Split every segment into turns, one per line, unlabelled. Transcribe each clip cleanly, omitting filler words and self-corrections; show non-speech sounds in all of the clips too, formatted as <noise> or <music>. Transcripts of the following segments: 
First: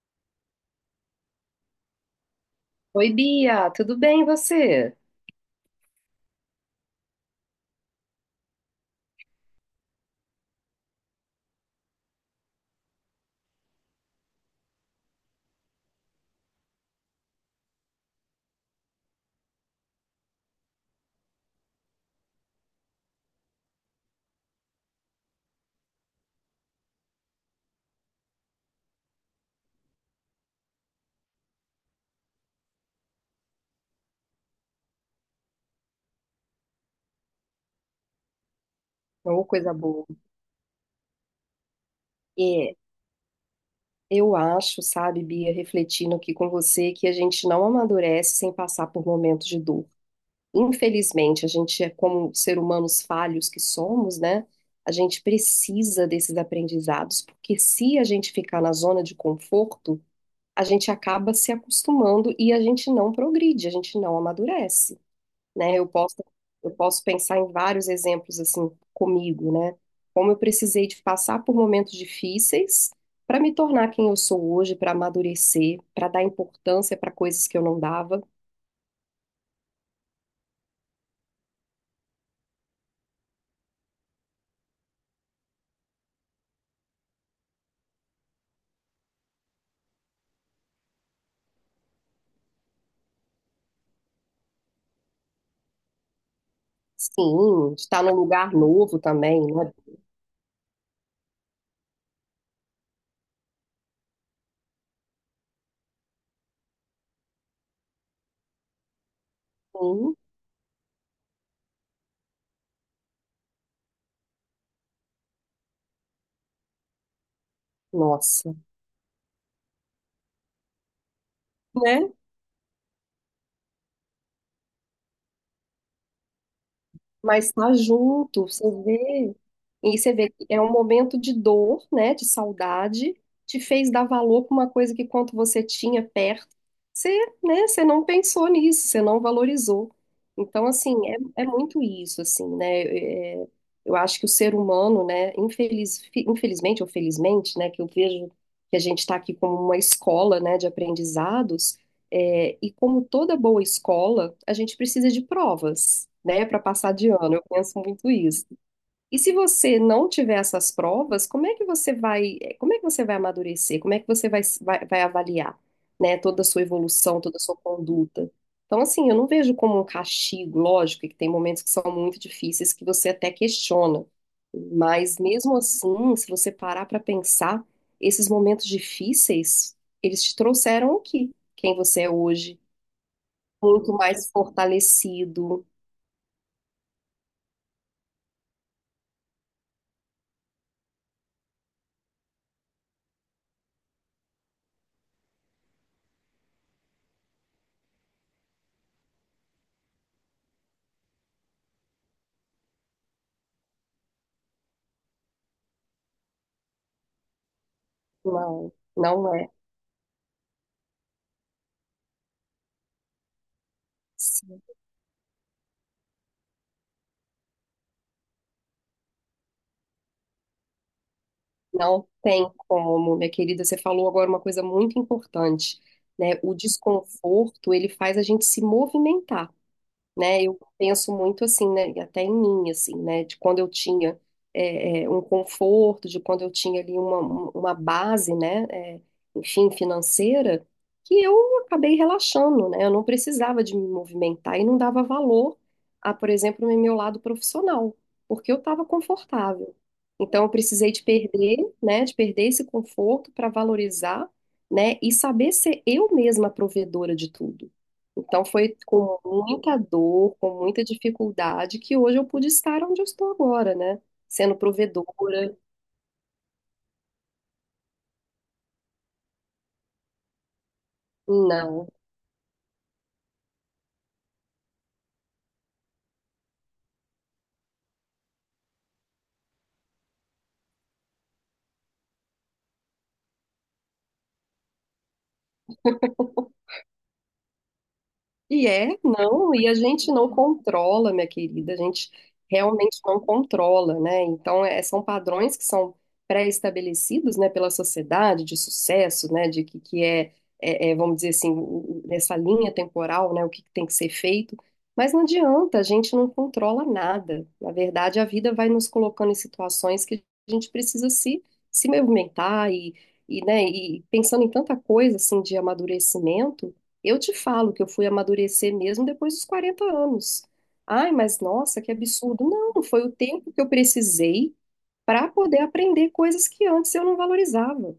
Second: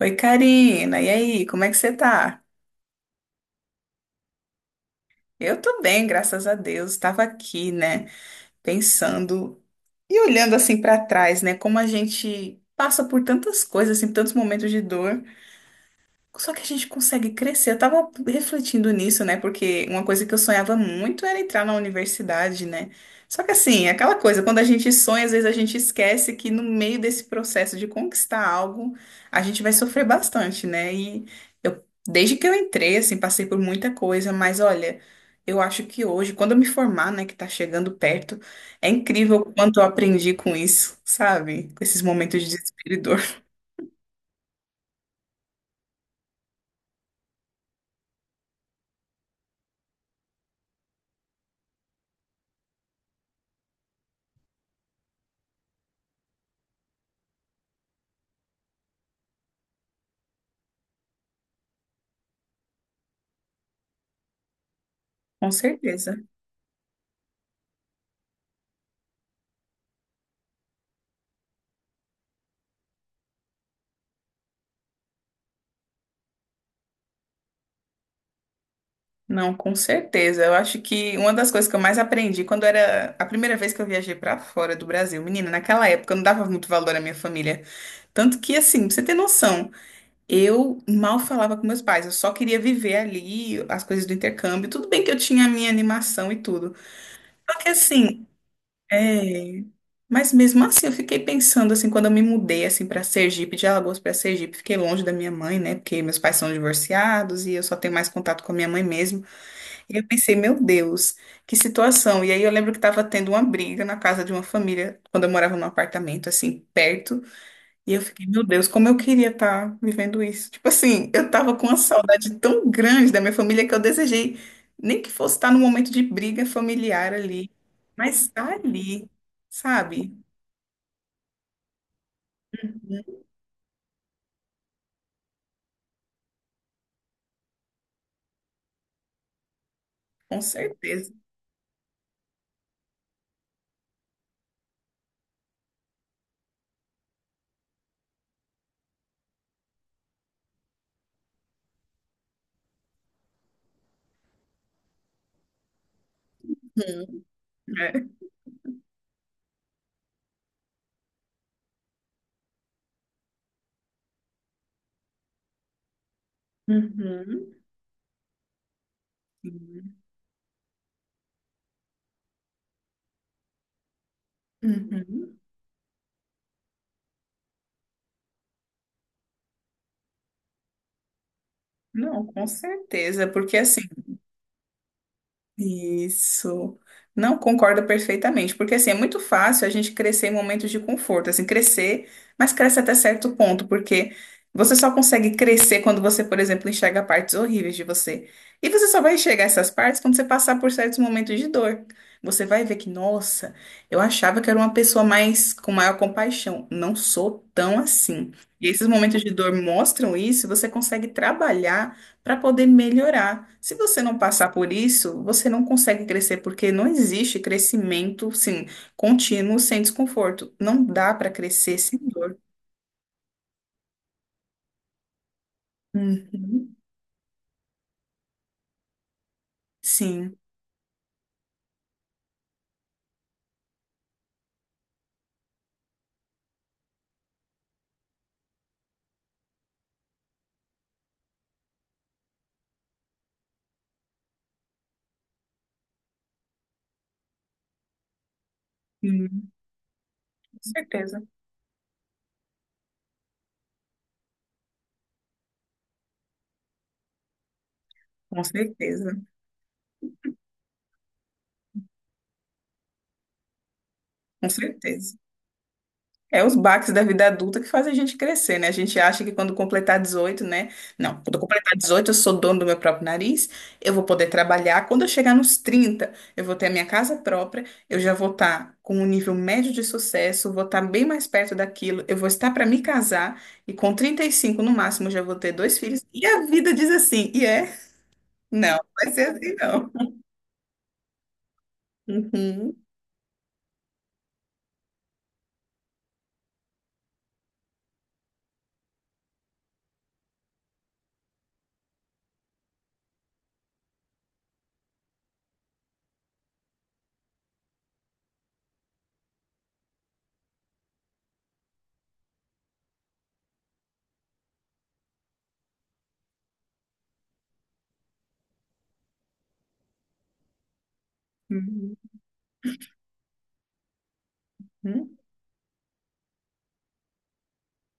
Oi, Karina. E aí, como é que você tá?
Oi, Bia, tudo bem e você?
Eu tô bem, graças a Deus. Estava aqui, né, pensando e olhando assim pra trás, né, como a gente passa por tantas coisas, assim, tantos momentos de dor. Só que a gente consegue crescer. Eu tava refletindo nisso, né? Porque uma coisa que eu sonhava muito era entrar na universidade, né? Só que assim, é aquela coisa, quando a gente sonha, às vezes a gente esquece que no meio desse processo de conquistar algo, a gente vai sofrer bastante, né? E eu, desde que eu entrei, assim, passei por muita coisa, mas olha, eu acho que hoje, quando eu me formar, né, que tá chegando perto, é incrível
Ou
o
coisa
quanto eu
boa.
aprendi com isso, sabe? Com esses momentos de
É,
desespero e dor. <laughs>
eu acho, sabe, Bia, refletindo aqui com você, que a gente não amadurece sem passar por momentos de dor. Infelizmente, a gente é como ser humanos falhos que somos, né? A gente precisa desses aprendizados, porque se a gente ficar na zona de conforto, a gente acaba se acostumando e a gente não progride, a gente não amadurece.
Com
Né? Eu
certeza.
posso, eu posso pensar em vários exemplos assim comigo, né? Como eu precisei de passar por momentos difíceis para me tornar quem eu sou hoje, para amadurecer, para dar importância para coisas que eu não dava.
Não, com certeza. Eu acho que uma das coisas que eu mais aprendi quando era a primeira vez que eu viajei pra fora do Brasil, menina, naquela época eu não dava muito valor à minha família. Tanto que, assim, pra você ter noção, eu mal falava com meus pais, eu só queria viver ali as coisas do intercâmbio. Tudo bem que eu tinha a minha animação e tudo. Só que,
Sim, estar num
assim,
lugar novo também,
é.
né?
Mas mesmo assim, eu fiquei pensando, assim, quando eu me mudei, assim, para Sergipe, de Alagoas pra Sergipe, fiquei longe da minha mãe, né? Porque meus pais são divorciados e eu só tenho mais contato com a minha mãe mesmo. E eu
Sim,
pensei, meu Deus, que situação. E aí eu lembro que estava tendo uma briga na casa de uma família, quando eu morava num apartamento, assim, perto. E eu fiquei, meu
nossa,
Deus, como eu queria estar vivendo isso. Tipo assim, eu tava com uma
né?
saudade tão grande da minha família que eu desejei, nem que fosse estar num momento de briga familiar ali,
Mas tá
mas
junto,
tá
você
ali,
vê, e você
sabe?
vê que é um momento de dor, né, de saudade, te fez dar valor para uma coisa que quando você tinha perto, você, né, você não pensou nisso, você não valorizou.
Com
Então, assim,
certeza.
é muito isso, assim, né, eu acho que o ser humano, né, infelizmente ou felizmente, né, que eu vejo que a gente está aqui como uma escola, né, de aprendizados, e como toda boa escola, a gente precisa de provas, né, para passar de
Hum,
ano. Eu penso
é.
muito isso. E se você não tiver essas provas, como é que você vai amadurecer? Como é que você vai, avaliar, né, toda a sua evolução, toda a
Uhum.
sua conduta? Então, assim, eu não vejo como um castigo, lógico, que tem momentos que são muito difíceis que você até questiona. Mas
Uhum.
mesmo assim, se você parar para pensar, esses momentos difíceis, eles te trouxeram aqui, quem você é
Não, com
hoje,
certeza, porque assim.
muito mais fortalecido.
Isso. Não concordo perfeitamente, porque assim, é muito fácil a gente crescer em momentos de conforto, assim, crescer, mas cresce até certo ponto, porque você só consegue crescer quando você, por exemplo, enxerga partes horríveis de você. E você só vai enxergar essas partes quando você passar por certos momentos de dor. Você vai ver que, nossa, eu achava que era uma pessoa mais com maior compaixão. Não sou tão assim. E
Não,
esses momentos de
não é.
dor mostram isso, e você consegue trabalhar para poder melhorar. Se você não passar
Assim.
por isso, você não consegue crescer, porque não existe crescimento, sim, contínuo sem desconforto. Não dá para crescer sem
Não
dor.
tem como, minha querida. Você falou agora uma coisa muito importante, né? O
Uhum.
desconforto, ele faz a gente se movimentar,
Sim,
né? Eu penso muito assim, né? E até em mim, assim, né? De quando eu tinha um conforto, de quando eu tinha ali uma base, né? Enfim, financeira, que eu acabei relaxando, né? Eu não precisava de me movimentar e não dava valor a, por exemplo, no meu lado profissional, porque eu estava
Sim.
confortável. Então, eu
Com
precisei de
certeza.
perder, né? De perder esse conforto para valorizar, né? E saber ser eu mesma a provedora de tudo. Então
Com
foi
certeza,
com muita dor, com muita dificuldade que hoje eu pude estar onde eu estou agora, né?
com
Sendo
certeza.
provedora.
É os baques da vida adulta que fazem a gente crescer, né? A gente acha que quando completar 18, né? Não, quando eu completar
Não.
18 eu sou dono do meu próprio nariz, eu vou poder trabalhar. Quando eu chegar nos 30, eu vou ter a minha casa própria, eu já vou estar com um nível médio de sucesso, vou estar bem mais perto daquilo, eu vou estar para me casar, e com 35 no máximo eu já vou ter dois filhos. E a vida diz assim, e é?
E
Não,
é,
vai ser
não,
assim
e a
não.
gente não controla, minha querida, a gente
Uhum.
realmente não controla, né? Então, são padrões que são pré-estabelecidos, né, pela sociedade de sucesso, né, de que é, vamos dizer assim, nessa linha temporal, né, o que que tem que ser feito, mas não adianta, a gente não controla nada. Na verdade, a vida vai nos colocando em situações que a gente precisa se movimentar e, né, e pensando em tanta coisa, assim, de amadurecimento, eu te falo que eu fui amadurecer mesmo depois dos 40 anos. Ai, mas nossa, que
Uhum.
absurdo. Não, foi o tempo que eu precisei
Uhum.
para poder aprender coisas que antes eu não valorizava.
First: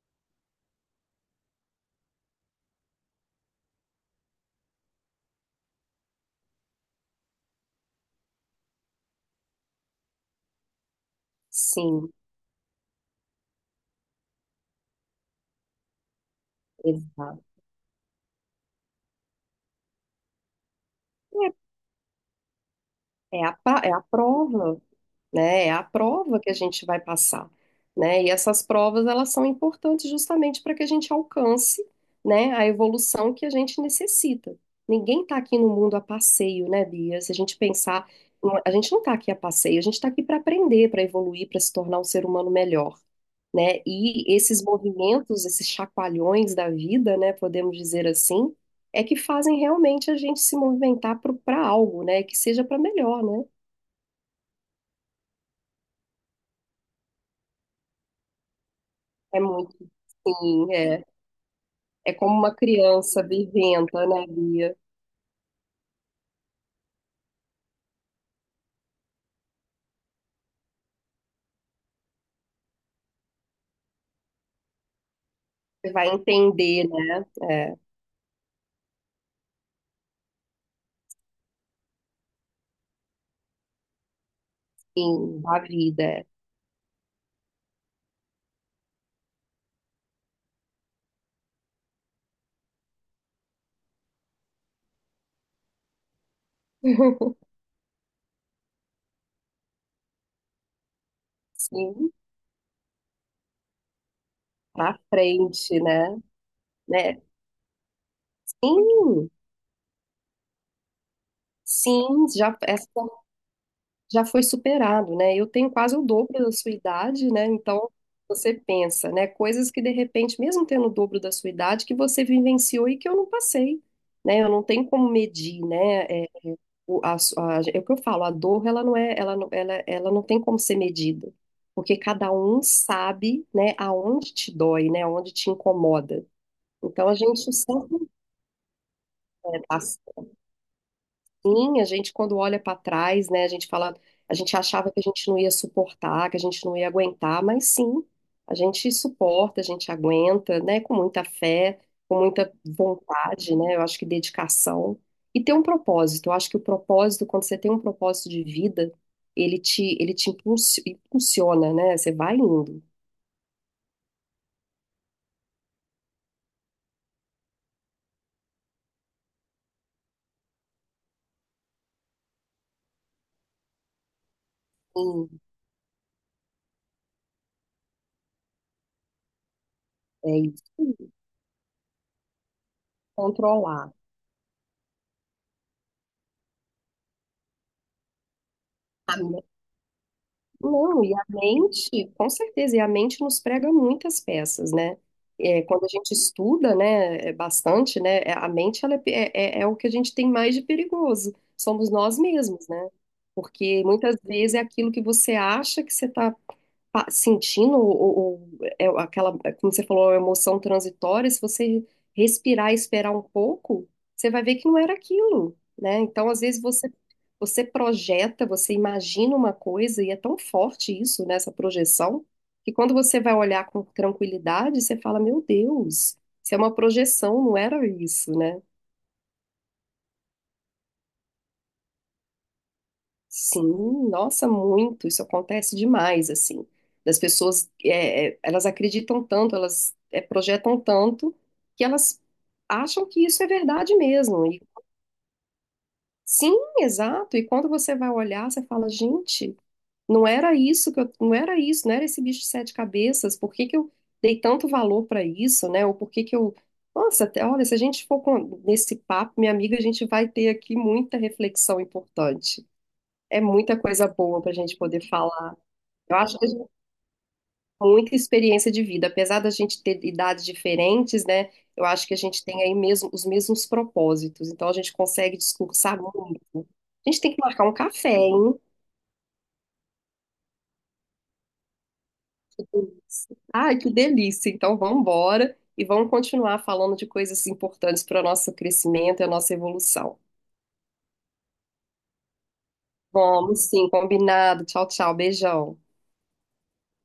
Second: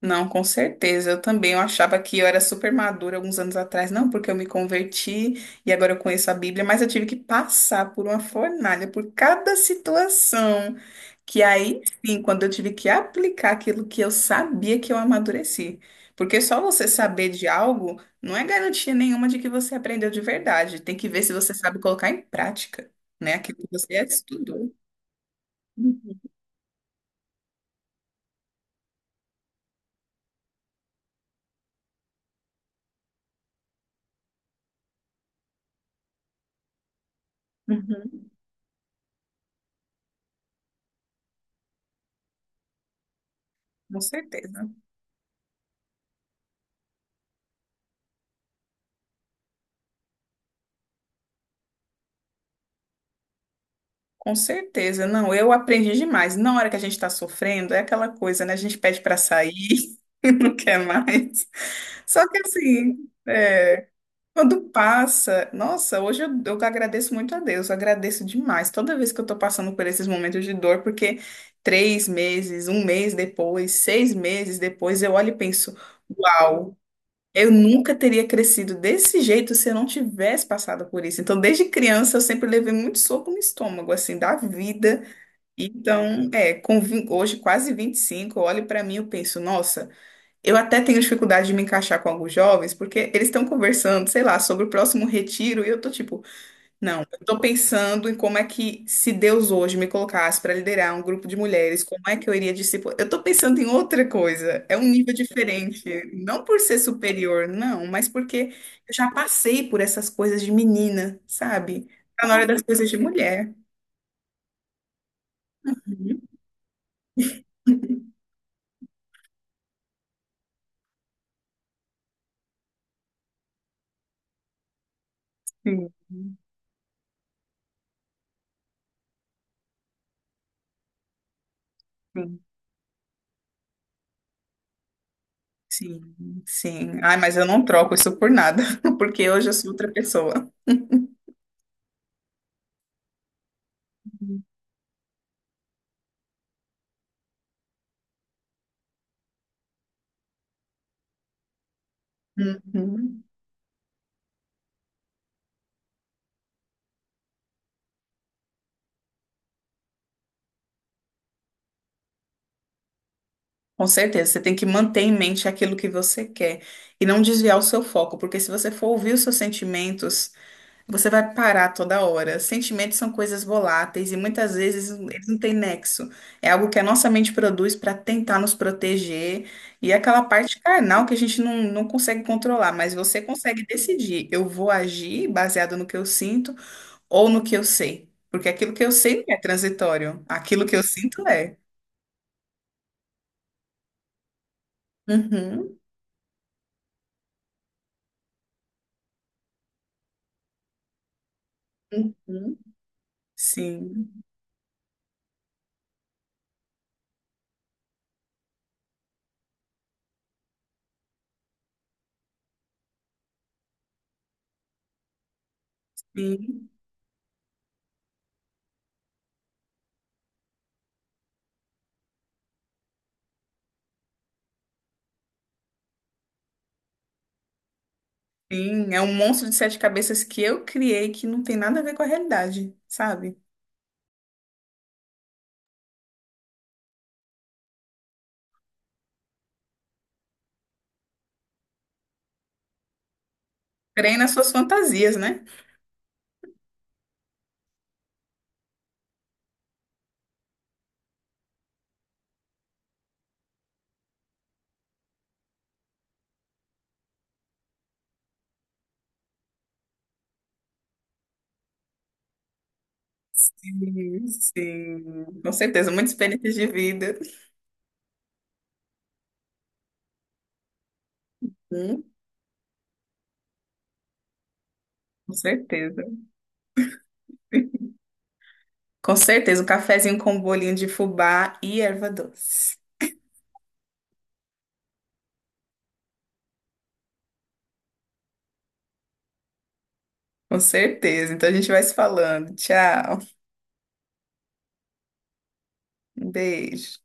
Não, com certeza. Eu também. Eu achava que eu era super madura alguns anos atrás. Não, porque eu me converti e agora eu conheço a Bíblia, mas eu tive que passar por uma fornalha, por cada situação. Que aí
Sim,
sim, quando eu tive que aplicar aquilo que eu sabia que eu amadureci. Porque só você saber
exato.
de algo não é garantia nenhuma de que você aprendeu de verdade. Tem que ver se você sabe colocar em prática, né?
É, é a,
Aquilo que
pa- é
você
a
estudou.
prova. Né? É a
Uhum.
prova que a gente vai passar, né? E essas provas, elas são importantes justamente para que a gente alcance, né, a evolução que a gente necessita. Ninguém está aqui no mundo a passeio, né, Bia? Se a gente pensar,
Uhum.
a gente não está aqui a passeio, a gente está aqui para aprender, para evoluir, para se tornar um ser humano melhor, né?
Com
E esses
certeza.
movimentos, esses chacoalhões da vida, né, podemos dizer assim, é que fazem realmente a gente se movimentar para algo, né? Que seja para melhor, né?
Com certeza, não, eu aprendi demais. Na hora que a gente está sofrendo, é aquela coisa, né? A gente pede para
É
sair,
muito,
<laughs> não
sim,
quer
é.
mais.
É
Só que
como uma
assim,
criança
é,
viventa, né,
quando
Bia?
passa, nossa, hoje eu agradeço muito a Deus, eu agradeço demais toda vez que eu estou passando por esses momentos de dor, porque três meses, um mês depois, seis meses depois, eu olho e penso,
Você vai
uau.
entender, né?
Eu
É,
nunca teria crescido desse jeito se eu não tivesse passado por isso. Então, desde criança, eu sempre levei muito soco no estômago, assim, da vida.
sim, da vida. É.
Então, é, hoje quase 25, eu olho pra mim e penso, nossa, eu até tenho dificuldade de me encaixar com alguns jovens, porque eles estão conversando, sei lá, sobre o próximo retiro, e eu tô tipo, não, eu tô
<laughs>
pensando em como é que, se Deus hoje me colocasse para liderar um grupo de mulheres, como
Sim,
é que eu iria discipular? Eu estou pensando em outra coisa, é um
pra
nível
frente,
diferente,
né?
não por ser
Né?
superior, não, mas porque eu já
Sim,
passei por essas coisas de menina, sabe? Tá
sim,
na hora
já
das
essa.
coisas de mulher.
Já foi superado, né? Eu tenho quase o
Uhum.
dobro da sua idade, né? Então, você pensa, né? Coisas que de repente, mesmo tendo o dobro da sua idade, que você vivenciou e que eu não passei, né? Eu não tenho como medir,
Sim,
né? É, o, a, su- a- é o que eu falo, a dor, ela não é, ela não, ela não tem como ser medida, porque cada
sim,
um sabe, né? Aonde te dói, né? Aonde te
sim.
incomoda.
sim.
Então, a
Ai, mas eu
gente
não troco
sempre,
isso por nada, <laughs> porque hoje eu
né,
sou
tá.
outra pessoa.
Sim, a gente quando olha para trás, né, a gente fala, a gente achava que a gente não ia suportar, que a gente não ia aguentar, mas sim, a gente suporta, a gente aguenta, né, com muita fé, com muita
Uhum.
vontade, né, eu acho que dedicação e ter um propósito. Eu acho que o propósito, quando você tem um propósito de vida, ele te impulsiona, né, você vai indo.
Com certeza, você tem que manter em mente aquilo que você quer e não desviar o seu foco, porque se você for ouvir os seus sentimentos, você vai parar toda hora. Sentimentos são coisas voláteis e muitas vezes eles não
Sim,
têm nexo. É algo que a nossa mente produz para tentar nos proteger e é aquela
é
parte
isso,
carnal que a gente não consegue controlar, mas você consegue
controlar.
decidir: eu vou agir baseado no que eu sinto ou no que eu sei, porque aquilo que eu sei não é transitório, aquilo que eu
Não, e a
sinto é.
mente, com certeza, e a mente nos prega muitas peças, né? É,
Uhum,
quando a gente estuda, né, é bastante, né, a mente, ela é é o que a gente tem mais de perigoso, somos nós
uhum,
mesmos, né? Porque muitas
sim.
vezes é aquilo que você acha que você está sentindo é aquela, como você falou, a emoção transitória, se você respirar e esperar um pouco, você vai ver que não era aquilo, né? Então, às vezes,
Sim,
você projeta, você imagina uma coisa, e é tão forte isso, né, essa projeção, que quando você vai olhar com tranquilidade, você fala, meu Deus, isso é uma projeção, não era isso, né?
sim, é um monstro de sete cabeças que eu criei que não tem nada a ver com a realidade, sabe?
Sim, nossa, muito, isso acontece demais, assim, das pessoas, elas acreditam tanto, elas projetam tanto, que elas acham que isso é verdade
Creio nas
mesmo,
suas
e
fantasias, né?
sim, exato, e quando você vai olhar, você fala, gente, não era isso que eu, não era isso, não era esse bicho de sete cabeças, por que que eu dei tanto valor para isso, né, ou por que que eu, nossa, olha, se a gente for nesse papo, minha amiga, a gente vai ter aqui muita reflexão importante. É muita coisa
Sim,
boa para a gente poder
sim, com
falar.
certeza, muita
Eu acho que a
experiência
gente
de
tem
vida.
muita experiência de vida, apesar da gente ter idades diferentes, né? Eu
Hum,
acho que a gente tem aí mesmo os mesmos propósitos, então a gente
com
consegue discursar
certeza.
muito. A gente tem que marcar um café, hein?
Com certeza, um cafezinho com um bolinho de fubá e erva doce.
Ai, que delícia! Então vamos embora e vamos continuar falando de coisas importantes para o nosso crescimento e a nossa evolução.
Com certeza. Então a gente vai se falando. Tchau.
Vamos sim, combinado. Tchau, tchau, beijão.
Um beijo.